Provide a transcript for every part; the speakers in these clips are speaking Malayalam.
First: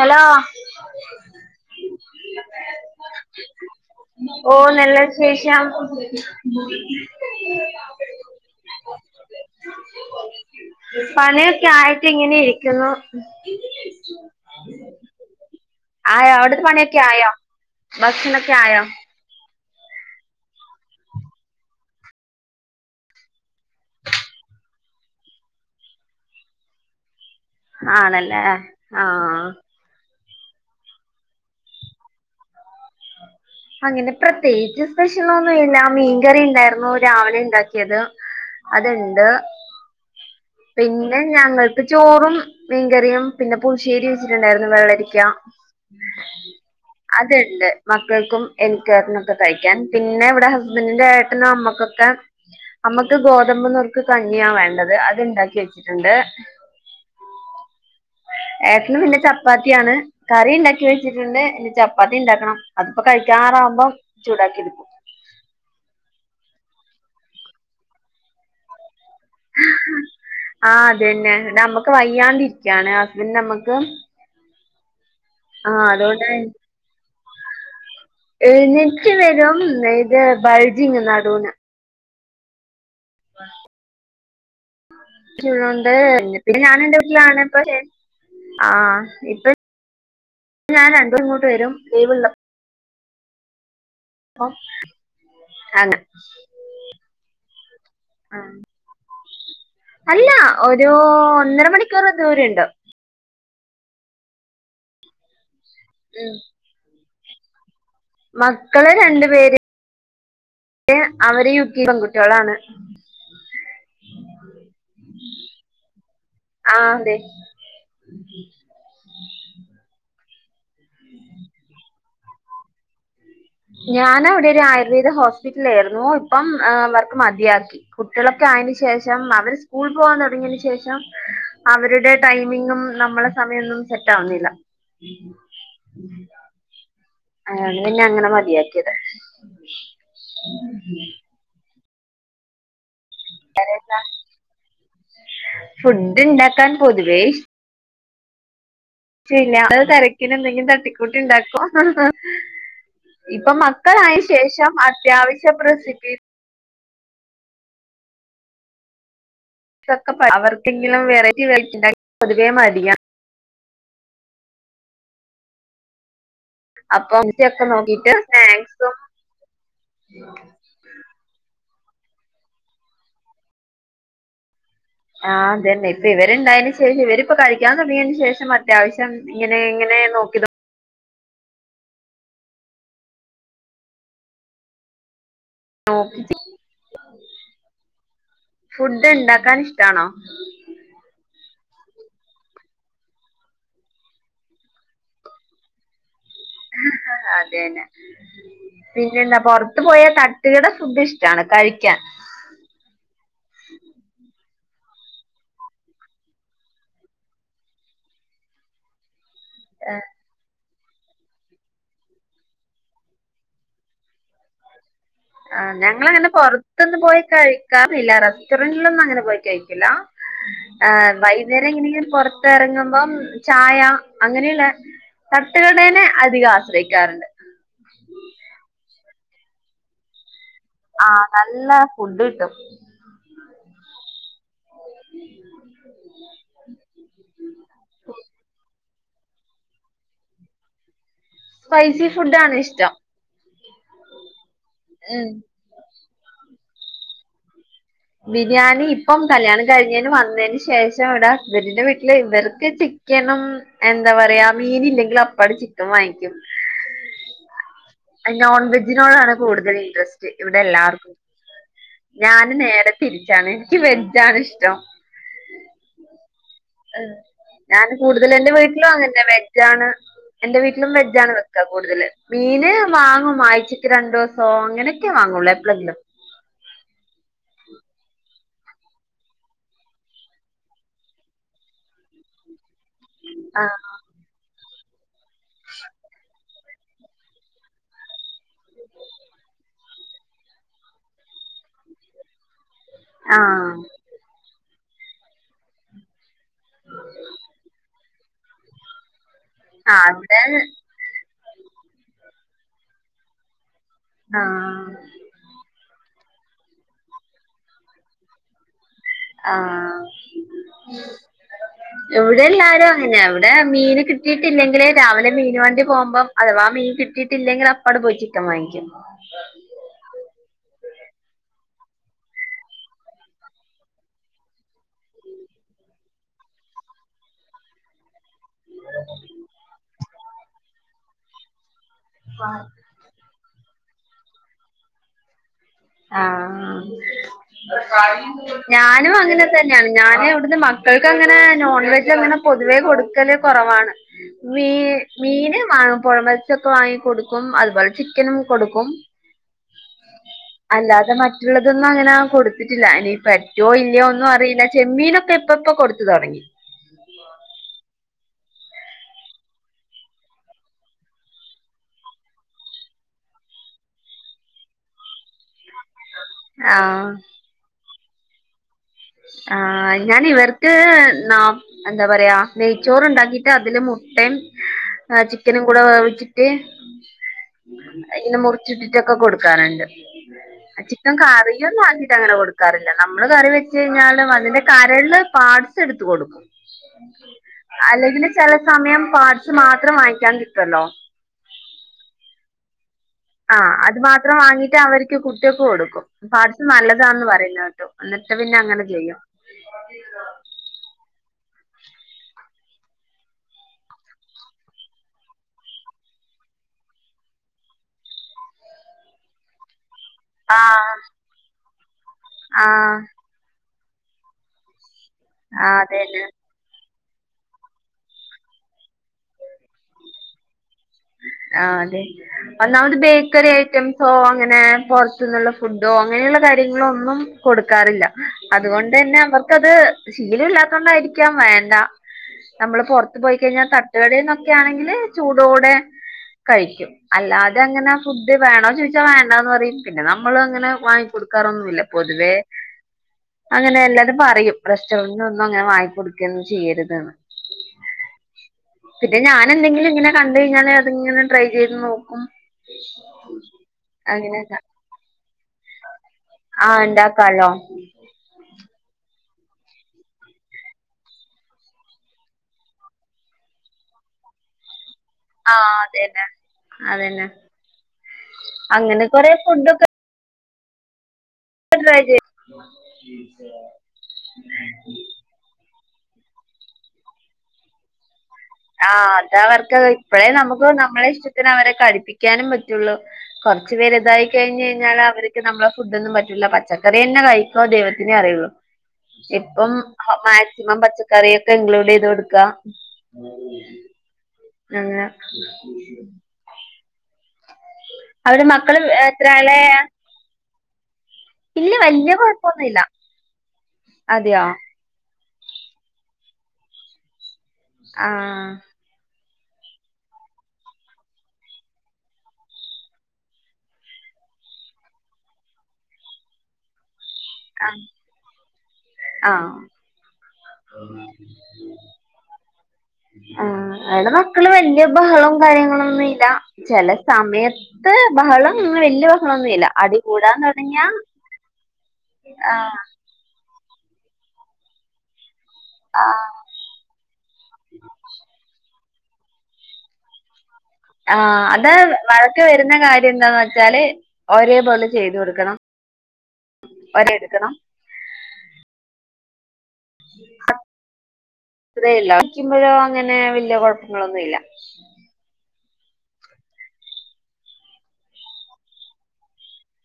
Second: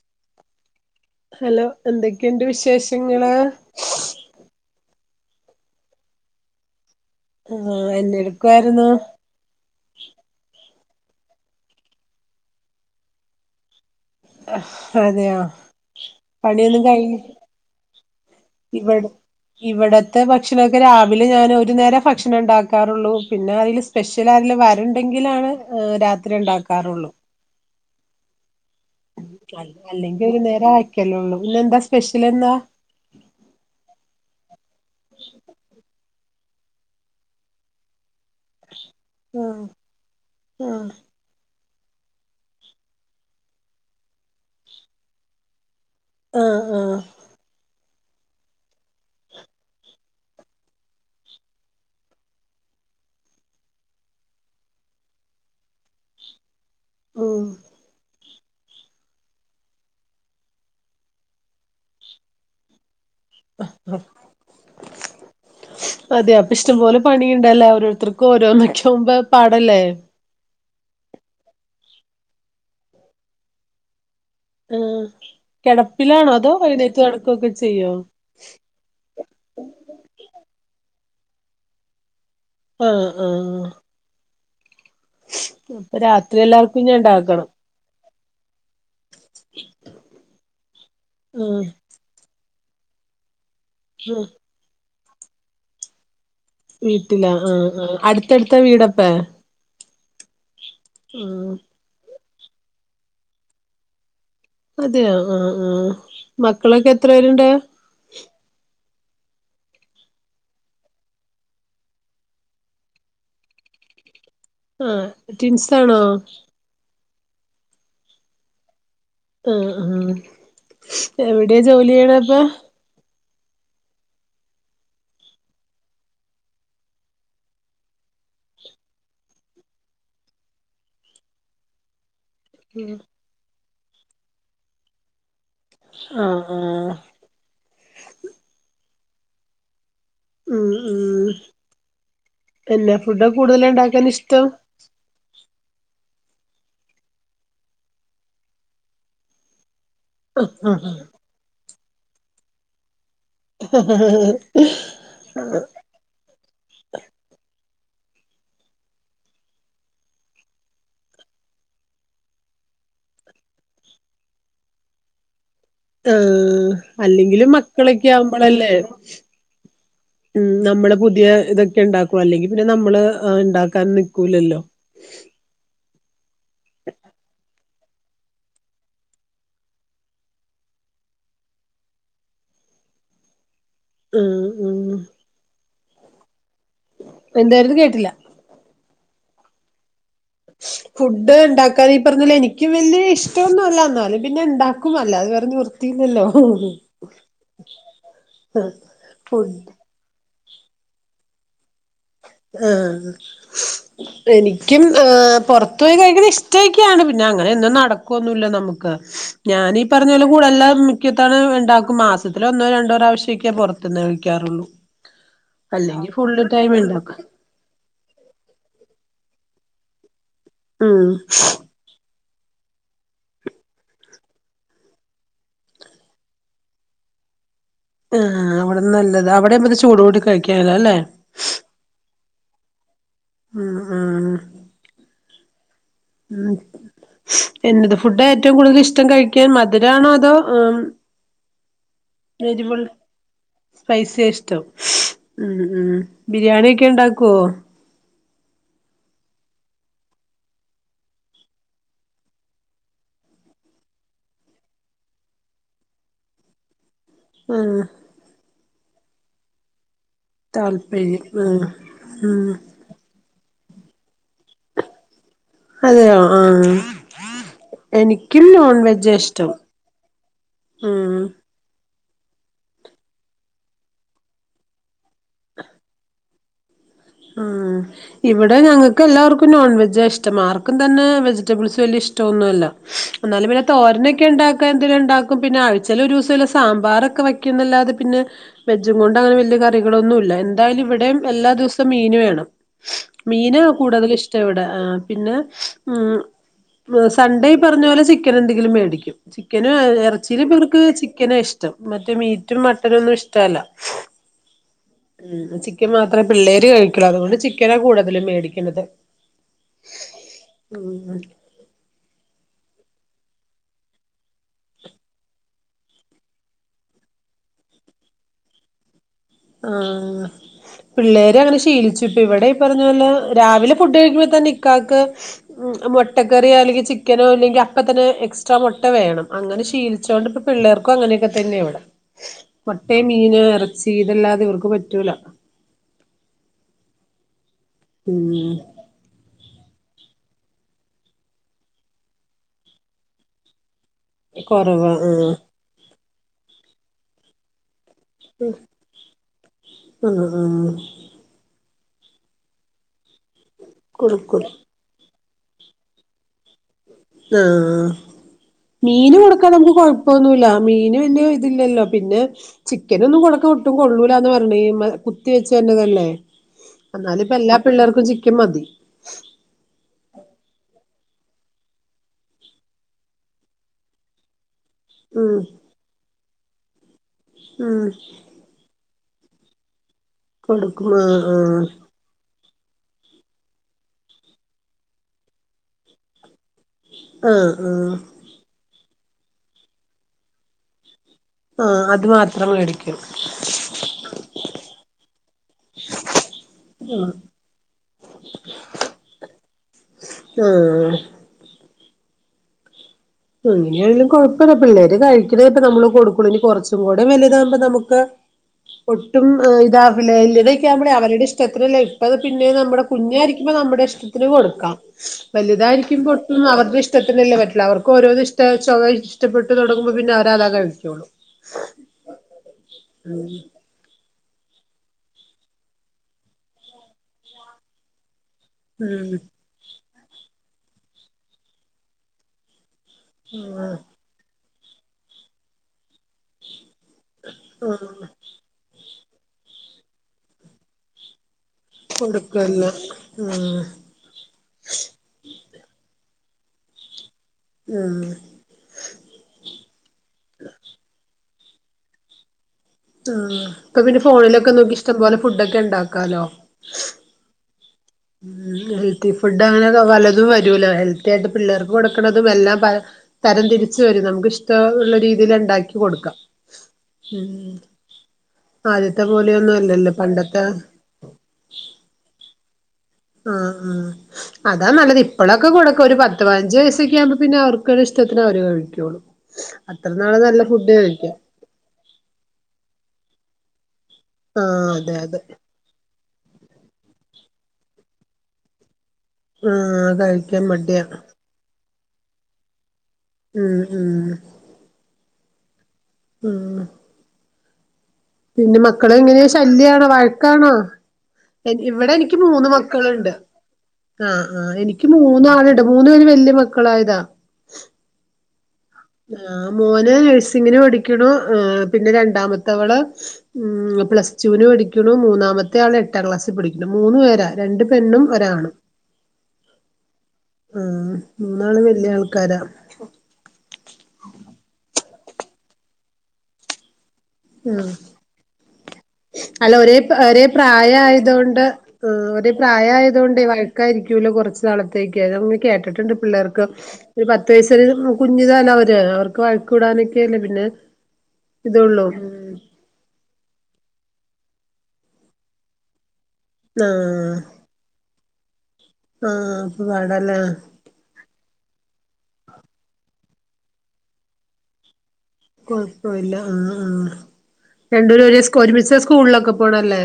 ഹലോ ഹലോ എന്തൊക്കെയുണ്ട് വിശേഷങ്ങള്? ഓഹ് നല്ല വിശേഷം. ആ എന്ത് എടുക്കുവായിരുന്നു? പണിയൊക്കെ ആയിട്ട് ഇങ്ങനെ ഇരിക്കുന്നു. ആഹ്, അതെയോ ആയോ അവിടുത്തെ പണിയൊന്നും പണിയൊക്കെ കഴിഞ്ഞ് ആയോ ഭക്ഷണൊക്കെ ആയോ ഇവിടെ ഇവിടത്തെ ഭക്ഷണമൊക്കെ രാവിലെ ഞാൻ ഒരു നേരം ഭക്ഷണം ഇണ്ടാക്കാറുള്ളൂ. പിന്നെ അതില് സ് പെഷ്യൽ ആരേലും വരണ്ടെങ്കിലാണ് ഏഹ്, രാത്രി ഇണ്ടാക്കാറുള്ളൂ. ആണല്ലേ ആഹ്. അല്ലെങ്കിൽ ഒരു നേരം വെയ്ക്കലേ ഉള്ളൂ. ഇന്നെന്താ സ്പെഷ്യൽ എന്താ? അങ്ങനെ പ്രത്യേകിച്ച് സ്പെഷ്യൽ ഒന്നു ഇല്ല മീൻകറി ഇണ്ടായിരുന്നു രാവിലെ ഇണ്ടാക്കിയത്. അതുണ്ട്. ആഹ് ആഹ് പിന്നെ ഞങ്ങൾക്ക് ചോറും മീൻകറിയും പിന്നെ പുളിശ്ശേരി വെച്ചിട്ടുണ്ടായിരുന്നു വെള്ളരിക്ക ആഹ്, ആഹ് ഒക്കെ ഇണ്ട് മക്കൾക്കും എനിക്കൊരണ്ണൊക്കെ കഴിക്കാൻ. പിന്നെ ഇവിടെ ഹസ്ബന്റിന്റെ ഏട്ടനും അമ്മക്കൊക്കെ അമ്മയ്ക്ക് ഗോതമ്പ് നുറുക്ക് കഞ്ഞിയാ വേണ്ടത്. അത് ഇണ്ടാക്കി വെച്ചിട്ടുണ്ട്. ഉം ഏട്ടന് പിന്നെ ചപ്പാത്തിയാണ്. കറി ഉണ്ടാക്കി വെച്ചിട്ടുണ്ട്. ഇനി ചപ്പാത്തി ഉണ്ടാക്കണം. അതിപ്പോ കഴിക്കാറാവുമ്പോ ചൂടാക്കി എടുക്കും അതെ അപ്പൊ ഇഷ്ടംപോലെ പണി ഉണ്ടല്ലേ ഓരോരുത്തർക്കും ഓരോന്നൊക്കെയാകുമ്പോ പാടല്ലേ. ആഹ് അത് തന്നെ അമ്മക്ക് വയ്യാണ്ടരിക്കയാണ് ഹസ്ബൻഡിന്റെ അമ്മക്ക് ഉം അതുകൊണ്ട് കിടപ്പിലാണോ അതോ എഴുന്നേറ്റ് നടക്കുവൊക്കെ ചെയ്യോ എഴുന്നേറ്റ് വരും ഇത് ബൾജിങ്ങ്നടുവിന് ആഹ് ആഹ് അപ്പൊ രാത്രി [unintelligible] പിന്നെ ഞാൻ എല്ലാർക്കും എന്റെ വീട്ടിലാണ് ഉണ്ടാക്കണം ഇപ്പ ചേ ആഹ് ഇപ്പ ഞാൻ രണ്ടു ദിവസം ആ ഇങ്ങോട്ട് വരും ലിവുളളപ് ഉം [unintelligible] വീട്ടിലാ ആഹ് ആഹ് അടുത്തടുത്ത വീടപ്പേ അല്ല ഒരു ആ ഒന്നര മണിക്കൂറ് ദൂരം ഉണ്ട്. അതെയോ ആഹ് ആഹ് ഉം. മക്കളൊക്കെ എത്ര പേരുണ്ട് മക്കള് രണ്ടു പേര് അവര് യു കി പെൺകുട്ടികളാണ് ആഹ് ട്വിൻസാണോ ആഹ് അതെ ആഹ് ആഹ് എവിടെയയാ ജോലി ചെയ്ണേ ഇപ്പോ ഞാന് അവിടെ ഒരു ആയുർവേദ ഹോസ്പിറ്റലിൽ ആയിരുന്നു ഇപ്പം വർക്ക് മതിയാക്കി. കുട്ടികളൊക്കെ ആയതിന് ശേഷം അവര് സ്കൂൾ പോവാൻ തുടങ്ങിയന് ശേഷം അവരുടെ ടൈമിങ്ങും നമ്മടെ സമയമൊന്നും സെറ്റ് ആവുന്നില്ല. ആഹ് ആഹ് അങ്ങനെ പിന്നെ അങ്ങനെ മതിയാക്കിയതാ. ഉം ഉം പിന്നെ ഫുഡ് കൂടുതല് ഉണ്ടാക്കാൻ ഇഷ്ടം ഫുഡ് ഉണ്ടാക്കാൻ പൊതുവേ ഇഷ്ടില്ല അത് തിരക്കിന് എന്തെങ്കിലും ആ തട്ടിക്കൂട്ടി ഉണ്ടാക്കും. ഇപ്പൊ മക്കളായ ശേഷം അത്യാവശ്യം റസിപ്പി അവർക്കെങ്കിലും വെറൈറ്റി വെച്ചുണ്ടാക്കാൻ വേണ്ടി പൊതുവേ മടിയാ ആഹ് അപ്പൊ അല്ലെങ്കിലും ഒക്കെ മക്കളൊക്കെ നോക്കിട്ട് ആവുമ്പോഴല്ലേ സ്നാക്സും നമ്മള് പുതിയ ഇതൊക്കെ ഉണ്ടാക്കു അല്ലെങ്കി പിന്നെ നമ്മള്ണ്ടാക്കാൻ നിൽക്കൂലല്ലോ ആഹ് അതന്നെ ഇപ്പൊ ഇവരുണ്ടായിന് ശേഷം ഇവരിപ്പൊ കഴിക്കാൻ തുടങ്ങിയതിന് ശേഷം അത്യാവശ്യം ഇങ്ങനെ എങ്ങനെ നോക്കി ഉം ഉം [unintelligible] എന്താര്ന്നു കേട്ടില്ല ഫുഡ്ണ്ടാക്കാൻ ഇഷ്ടാണോ [unintelligible] ഫുഡ്ണ്ടാക്കാൻ ഈ പറഞ്ഞപോലെ എനിക്കും വലിയ ഇഷ്ടംന്നുല്ല അന്നാലും പിന്നെണ്ടാക്കും അല്ലാതെ വേറെ നിവർ ത്തിയൊന്നുല്ല അതന്നെ പിന്നെന്താ ഫുഡ് പൊറത്ത് പോയ ത ട്ട് കട ഫുഡ് ഇഷ്ട്ടാണ് കഴിക്കാൻ ആഹ് എനിക്കും ഏഹ് പൊറത്ത് പോയി കഴിക്കുന്ന ഇഷ്ടക്കാണ് പിന്നെ അങ്ങനെ ഒന്നും നടക്കുവൊന്നുല്ല നമുക്ക് ഞാനീ ആ ഈ പറഞ്ഞോലെ കൂടെല്ലാം മിക്ക്യത്തവണ ഇണ്ടാക്കും മാസത്തിലൊന്നോ രണ്ടോ പ്രാവശ്യൊക്കെ പൊറത്ത്ന്ന് കഴിക്കാറൊള്ളു. ആഹ് ഞങ്ങളങ്ങനെ പൊറത്തൊന്നും ഉണ്ടാക്കും പോയി. കഴിക്കാറില്ല റെസ്റ്റോറന്റിലൊന്നങ്ങനെ പോയി കഴിക്കില്ല ഉം ആഹ് വൈന്നേര രങ്ങനെങ്കിലും പൊർത്തെറങ്ങുമ്പം ചായ അങ്ങനെയുള്ള. തട്ടുകടേനെ അധികം ആശ്രയിക്കാറുണ്ട്. ആഹ് അവിടന്ന് നല്ലത് അവിടെയാവുമ്പത് ചൂടോട് കൂടി കഴി ആഹ് നല്ല ഫുഡ് കിട്ടും. ഉം ഉം ഉം. എന്നത് ഫുഡാ ഏറ്റവും കൂടുതലിഷ്ടം കഴിക്കാൻ മധുരാണോ അതോ ഉം. സ്പൈസി ഫുഡാണ് എരിവുൾ ഇഷ്ടം സ്പൈസിയാ ഇഷ്ടം ഉം ഉം. ബിരിയാണിയൊക്കെ ഉണ്ടാക്കോ. ബിരിയാണി ഇപ്പം കല്യാണം കഴിഞ്ഞേന് വന്നേന് ശേഷം ഇവിടെ ഹസ്ബന്റിന്റെ വീട്ടില് ഇവർക്ക് ചി ക്കനും എന്താ പറയാ മീനില്ലെങ്കിൽ അപ്പാട് ചിക്കം വാങ്ങിക്കും. ആഹ്. നോൺ വെജിനോടാണ് കൂടുതൽ ഇൻട്രസ്റ്റ് ഇവിടെല്ലാർക്കും താല്പര്യം ആഹ് ഉം ഞാന് നേരെ. തിരിച്ചാണ് എനിക്ക് വെജ്ജാണിഷ്ടം. അതെയോ ആഹ്. ഏഹ് ഞാന് കൂടുതലും എനിക്കും എന്റെ നോൺ വീട്ടിലും വെജാ അങ്ങനെന്നെ ഇഷ്ടം വെജ്ജാണ് എന്റെ വീട്ടിലും ഉം വെജാണ് വെ ക്ക കൂടുതല് മീന് വാങ്ങും ആഴ്ചയ്ക്ക് രണ്ടൂസോ അങ്ങനൊക്കെ വാങ്ങുള്ളൂ എപ്പളെങ്കിലും. ഉം. ഇവടെ ഞങ്ങക്കെല്ലാവർക്കും നോൺ വെജാ ഇഷ്ടം ആർക്കും തന്നെ വെജിറ്റബിൾസ് വലിയ ഇഷ്ട്ടൊന്നു അല്ല. എന്നാലും പിന്നെ ആഹ് തോരനൊക്കെണ്ടാക്കാ എന്തേലുണ്ടാക്കും പിന്നെ ആഴ്ച്ചേലൊരുസല്ല സാമ്പാറൊക്കെ വെ ക്ക്യുംന്നല്ലാതെ പിന്നെ വെജജും കൊണ്ടങ്ങനെ വല്യ കറികളൊന്നുല്ല എന്തായാലും ഇവിടേം എല്ലാ ദിവസ ത്ത മീന് വേണം മീന് ആഹ് കൂടുതലിഷ്ടം ഇവിടെ ആ പിന്നെ ഉം. സൺഡേ ഈ പർഞ്ഞ പോലെ ചിക്കനെന്തെങ്കിലും മേടിക്കും. ചിക്കന ആഹ് അവിടെ എർച്ചിയിലിവർക്ക് ചിക്കനാ ഇഷ്ടം മറ്റേ മീറ്റും മട്ടനൊന്നും ഇഷ്ടല്ല. ആഹ്. ഉം ചിക്കൻ മാത്രേ പിള്ളേര് കഴിക്കള്ളൂ അതോണ്ട് ചിക്കനാ കൂടുതലും മേടിക്കണത്. ഉം ആഹ്. ഇവിടെല്ലാരും അങ്ങനെയാ ഇവടെ മീന് കിട്ടിയിട്ടില്ലെങ്കില് രാവിലെ മീന് വണ്ടി പോവുമ്പം. അഥവാ മീൻ കിട്ടിയിട്ടില്ലെങ്കില് അപ്പങ്ങ്ട് പോയി ചിക്കൻ വാങ്ങിക്കും. ആഹ്. പിള്ളേരങ്ങനെ ശീലിച്ചു ഇപ്പ ഇവിടെ ഈ പറഞ്ഞ പോലെ രാവിലെ ഫുഡ് കഴിക്കുമ്പത്തന്നെ ഇക്കാക്ക്. ഉം മുട്ടക്കറിയോ അല്ലെങ്കി ചിക്കനോ ഇല്ലെങ്കി അപ്പതന്നെ എക്സ്ട്രാ മൊട്ട വേണം അങ്ങനെ ശീലിച്ചോണ്ട്പ്പ. പിള്ളേർക്കും അങ്ങനെയൊക്കെ തന്നെ ഇവിടെ. വാ. ട്ടേ മീന് എറച്ചി ഇതല്ലാതെ ഇവർക്ക് പറ്റൂല. ആഹ് ഉം ഞാനും അങ്ങനെ ത ന്നെയാണ് ഞന് ഇവട്ന്ന് മക്കൾക്കങ്ങനെ നോൺവെജങ്ങനെ പൊതുവേ കൊടുക്കല് കൊറവാണ്. വീ കൊറവാ ആഹ് മീന് വാങ്ങു പൊഴ മത്സ്യൊക്കെ വാങ്ങിക്കൊടുക്കും അതുപോലെ. ചിക്കനും കൊടുക്കും. തുന്നു ഉം. അല്ലാതെ മറ്റുള്ളതൊന്നും അങ്ങനെ കൊടുത്തിട്ടില്ല ഇനി പറ്റോ ഇല്ലയോ ഒന്നും കൊടുക്കും അറിയില. ചെമ്മീനൊക്കെ ഇപ്പൊപ്പൊ കൊടുത്തു തൊടങ്ങി. [unintelligible] മീന് കൊടുക്കാനൊന്നും കൊഴപ്പൊന്നുല്ല മീന് വല്ല്യെ ഇതില്ലല്ലോ പിന്നെ ചിക്കനൊന്നും കൊടക്ക ഒട്ടും കൊള്ളൂലാന്ന് പറഞ്ഞ്ണ്ട് ഈ ഇമ്മ കു കുത്തി വച്ചേന്റതല്ലേ ആഹ് എന്നാലു ഇപ്പ എല്ലാ പിള്ളേർക്കും ചിക്കൻ മതി. ആഹ് ഞാനിവർക്ക് നാ എന്താ പറയാ നെയ്ച്ചോറ്ണ്ടാക്കിട്ട് അതില് മുട്ടെം ആഹ് ഉം ചിക്കനും കൂടെ വേവിച്ചിട്ട് ഉം അയിൽന്ന് മുറി ച്ചിട്ടിട്ടൊക്കെ കൊടുക്കാറുണ്ട് കൊടുക്കും ചിക്കൻ ആഹ് ആഹ് കാറിയൊന്നും ആക്കീട്ടങ്ങനെ കൊടു ക്കാറില്ല നമ്മള് കറി വെച്ചഴിഞ്ഞാലും അതിന്റെ കരള് പാട്സ് എടുത്ത് കൊടുക്കും. ആഹ് ആഹ് അല്ലെങ്കില് ചെല സമയം പാട്സ് മാത്രം വാങ്ങിക്കാൻ കിട്ടൊല്ലോ ആഹ് അത് മാത്രം മേടി ക്ക്യും ആഹ് അത് മാത്രം വാങ്ങിട്ട് അവർക്ക് കുട്ടികൾക്ക് കൊടുക്കും പാട്സ് നല്ലതാന്ന് പറയുന്നതേട്ടു. എന്നിട്ട് പിന്നെ അങ്ങനെ ചെയ്യും ആഹ് [inaudible] എങ്ങനെയായാലും കുഴപ്പൊന്നുപ്പല്ല ഓര് കഴിക്കണ ഇപ്പ നമ്മള് കൊടുക്കൂള്ളൂ ഇനി കുറച്ചും കൂടെ വലുതാകുമ്പോ നമുക്ക് ഒട്ടും ഏ ഇതാവിലേ [unintelligible] ആ ഇതക്കേ ആവുമ്പളേ അവരുടെ ഇഷ്ടത്തിനല്ലേ ഇപ്പ പിന്നെ ആ നമ്മുടെ കുഞ്ഞയിരിക്കുമ്പ നമ്മുടെ ഇഷ്ടത്തിന് കൊടുക്ക ആ വലുതായിരിക്കുമ്പൊ അതന്നെ ഒട്ടും അവര്ടെ ഇഷ്ടത്തിനല്ലേ പറ്റുള്ളു അവർ ഒക്കോരോന്ന് ഇഷ്ട [unintelligible] ഇഷ്ടപ്പെട്ട് തുടങ്ങുമ്പോ പിന്നവരാതാ കഴിക്കുള്ളൂ. ആഹ് അതെ ഒന്നാമത് ഉം ബേക്കറി ഐ റ്റംസോ അങ്ങനെ പുറത്തന്നുള്ള ഫുഡോ അങ്ങനെയുള്ള കാര്യങ്ങളൊന്നും കൊടുക്കാറില്ല. അതു ഉം കൊണ്ടന്നെ അവർക്കത് ശീലം ഇല്ലാത്തോണ്ടായിരിക്കാം വേണ്ട നമ്മള് പുറ ത്ത് പോയി കഴിഞ്ഞാൽ ആഹ് തട്ടുകടേന്നൊക്കെ ആണെങ്കില് ചൂടോടെ കഴിക്കും അല്ലാതെ അങ്ങന ആഹ് ഫു ഡ് വേണോ ചോയിച്ച വേണ്ടാന്ന് പറയും പിന്നെ നമ്മള് അങ്ങനെ വാങ്ങിക്കൊടുക്കാറൊന്നുല്ല. പൊതുവേ കൊടുക്കല്ല ആഹ് അങ്ങനെ എല്ലാരും പറയും. റെസ്റ്റോറന്റിനൊന്നും അങ്ങനെ വാങ്ങി കൊടുക്കയും ഒന്നും ചെയ്യരുതെന്ന് ഉം പിന്നെ ഞാൻ എന്തെങ്കിലും ഇങ്ങനെ കണ്ട് കഴിഞ്ഞാൽ അത്ങ്ങനെ ട്രൈ ചെയ്ത് നോക്കും ആഹ് ഇപ്പൊ പിന്നെ ഫോണിലൊക്കെ അങ്ങനെയൊക്കെ നോക്കി ഇഷ്ടംപോലെ ഫുഡൊക്കെ ഉണ്ടാക്കാലോ. ആഹ് ഇണ്ടാക്കാലോ ഉം ഹെൽത്തി ഫുഡ് അങ്ങനെക്കെ പലതും വരൂല്ലോ ഹെൽത്തി ആയിട്ട് പിള്ളേർക്ക് കൊടുക്കണതും എല്ലാം പ തരം തിരിച്ച് വരും നമുക്ക് ഇഷ്ടുള്ള രീതില് ആഹ് ഇണ്ടാക്കി കൊടുക്ക അതന്നെ അതന്നെ ഉം ആദ്യത്തെ അങ്ങനെ കൊറെ പോലെയൊന്നും ഫുഡൊക്കെ അല്ലല്ലോ പണ്ടത്തെ [inaudible] ഇപ്പോളൊക്കെ കൊടുക്ക ഒരു പത്ത് പയിനഞ്ച് വയസൊക്കെ ആകുമ്പ പിന്നെ അവർ ക്കളെ ഇഷ്ടത്തിന അവര് കഴിക്കുള്ളൂ ആഹ് അത്ര നാള് നല്ല ഫുഡ് കഴിക്ക ത്തിന് അവരെ കഴിപ്പിക്കാനും പറ്റുള്ളൂ കുറച്ചു വലുതായി കഴിഞ് ആഹ് അതെ കഴിഞ്ഞാല് അതെ അവർക്ക് നമ്മളെ ഫുഡൊന്നും പറ്റൂല്ല പച്ചക്കറിയന്നെ കഴിക്കോ ദൈവത്തിനെ അറിയൊള്ളൂ ഇപ്പം ആഹ് കഴിക്കാൻ മാക്സിമം മടിയാ പച്ചക്കറിയൊക്കെ ഇൻക്ലൂഡെയ്ത് കൊടുക്കാ ഉം ഉം നങ്ങനെ [inaudible] ഉം അതിന് മക്കള് എത്രേലേയ. പഴക്കാണോ. ഇവിടെ വല്യ എനിക്ക് മൂന്ന് കൊഴപ്പൊന്നുല്ല മക്കളുണ്ട്. ആഹ് അതെയോ ആഹ് എനി ക്ക് മൂന്നാളുണ്ട്. മൂന്നു പേര് വല്യ മക്കളായതാ. ആഹ് ആഹ് മോന് നഴ്സിങ്ങിന് പഠിക്കുണു. പിന്നെ രണ്ടാമത്തെവള് ഉം പ്ലസ് ടുവിന് പഠിക്കുണു. മൂന്നാമത്തെ ആള് എട്ടാം ക്ലാസ്സി പഠിക്കുണു. മൂന്നു പേരാ. രണ്ട് പെണ്ണും. ഒരാണും. ആഹ് ആഹ് മൂന്നാളും വല്യാൾക്കാരാ. ആഹ് അവടെ മക്കള് വല്യ ബഹളം കാര്യങ്ങളൊന്നും ഇല്ല. ചെല ഉം സമയത്ത് ബഹളം അങ്ങനെ വല്യ അല്ല ബഹളൊന്നുമില്ല ഒരേ അടി ഒരേ കൂടാൻ തുടങ്ങിയാ പ്രായായതൊണ്ട് ഒരേ ആഹ് പ്രായായതൊണ്ടേ വഴ ക്കായിരിക്കുല്ലോ കുറച്ച് നാളത്തേക്ക്. അതാവും ങ്ങ് കേട്ടിട്ടുണ്ട്. ആഹ് പിള്ളേർക്ക് ഒരു പത്ത് വയസ്സ് വരെ കുഞ്ഞിതാല്ലൊ. അവര് അവർക്ക് വഴക്കിടാനൊക്കെയല്ലേ. പിന്നെ ആഹ് അത് ഇതൊള്ളൂ ഉം വഴക്ക് വരുന്ന കാര്യം ന്താന്ന് വെച്ചാല്. ഒരേ പോലെ ചെയ്ത് കൊടുക്കണം. ഒരേ ആഹ് എടുക്കണം ആഹ് അപ്പൊ പാടാല്ലേ. അത്രേല്ല. വക്കുമ്പോഴോ അങ്ങനെ വല്യ കുഴപ്പങ്ങളൊന്നും ഇല്ല. കൊഴപ്പല്ലാ. ആഹ് ആഹ് രണ്ടൂരും ഒരുസ്കൂ ഒരുമിച്ചാ സ്കൂളിലൊക്കെ പോണല്ലേ.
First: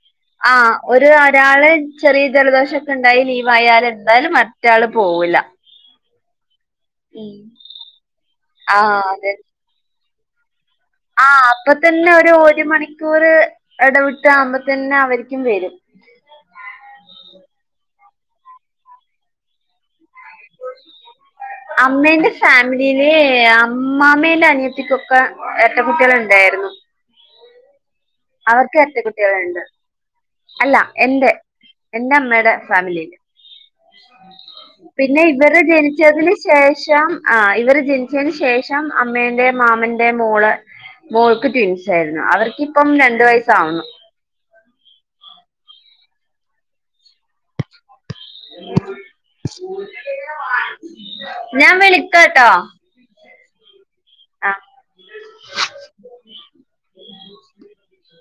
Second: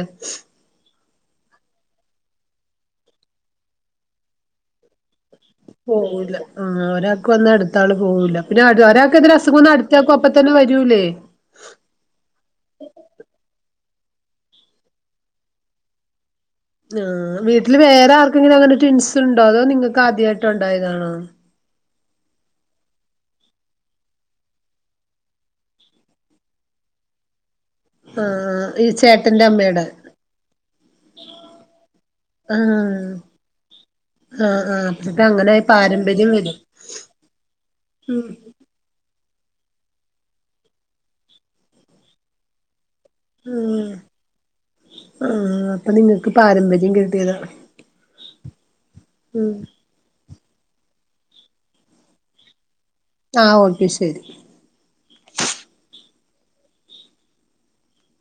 ആഹ് ഒരു ഒരാള് ചെറിയ ജലദോഷൊക്കെ ണ്ടായി ലീവായാല് ന്തായാലും മറ്റാള് പോവൂല. പോവൂല്ല. ആഹ് ഒരാക്ക് ഉം വന്നാ അടുത്താള് പോവൂല്ല. പിന്നെ ഒര് ആഹ് ഒരാക്ക് അതെ എന്തേലും അസുഖം വന്നാ അട് റ്റാക്കും അപ്പ തന്നെ വരൂലേ. ആഹ് അപ്പ തന്നെ ഒരു ഒരു മണിക്കൂറ് ഇടവിട്ടാവുംമ്പോ തന്നെ അവർക്കും വരും. ആഹ് വീട്ടില് വേറെ ആർക്കെങ്കിലും അങ്ങനെ ട്വിൻസ് ണ്ടോ. അതോ നിങ്ങൾക്ക് ആദ്യായിട്ട് ഉണ്ടായതാണോ. അമ്മേന്റെ ഫാമിലീല് അമ്മാമേന്റെ അനിയത്തിക്കൊക്കെ എരട്ട കുട്ട്യാള് ണ്ടേരുന്നു. ആഹ് അവർക്ക് ഈ എരട്ട ചേട്ടന്റെ കുട്ട്യാളുണ്ട്. അമ്മയുടെ അല്ല എന്റെ എന്റെ അമ്മേടെ ആഹ് ഫാമിലീല്. ആഹ് ആഹ് പിന്നെ അപ്പത്തേക്ക് അങ്ങനെ ഇവര് പാരമ്പര്യം ജനിച്ചതിന് വരും ശേഷം ആഹ് ഇവര് ഉം ജനിച്ചേന് ശേഷം ഷം അമ്മേന്റെ മാമന്റെ മോള് മോൾക്ക് ട്വിൻസേരുന്നു. അവർക്കിപ്പം രൺ ണ്ട് വയസ്സാവുന്നു. ഉം ആഹ് അപ്പൊ നിങ്ങക്ക് പാരമ്പര്യം കിട്ടിയതാ. ഉം ഞാൻ വിളിക്കാട്ടോ. ആഹ് ഓക്കെ ശെരി. ആഹ്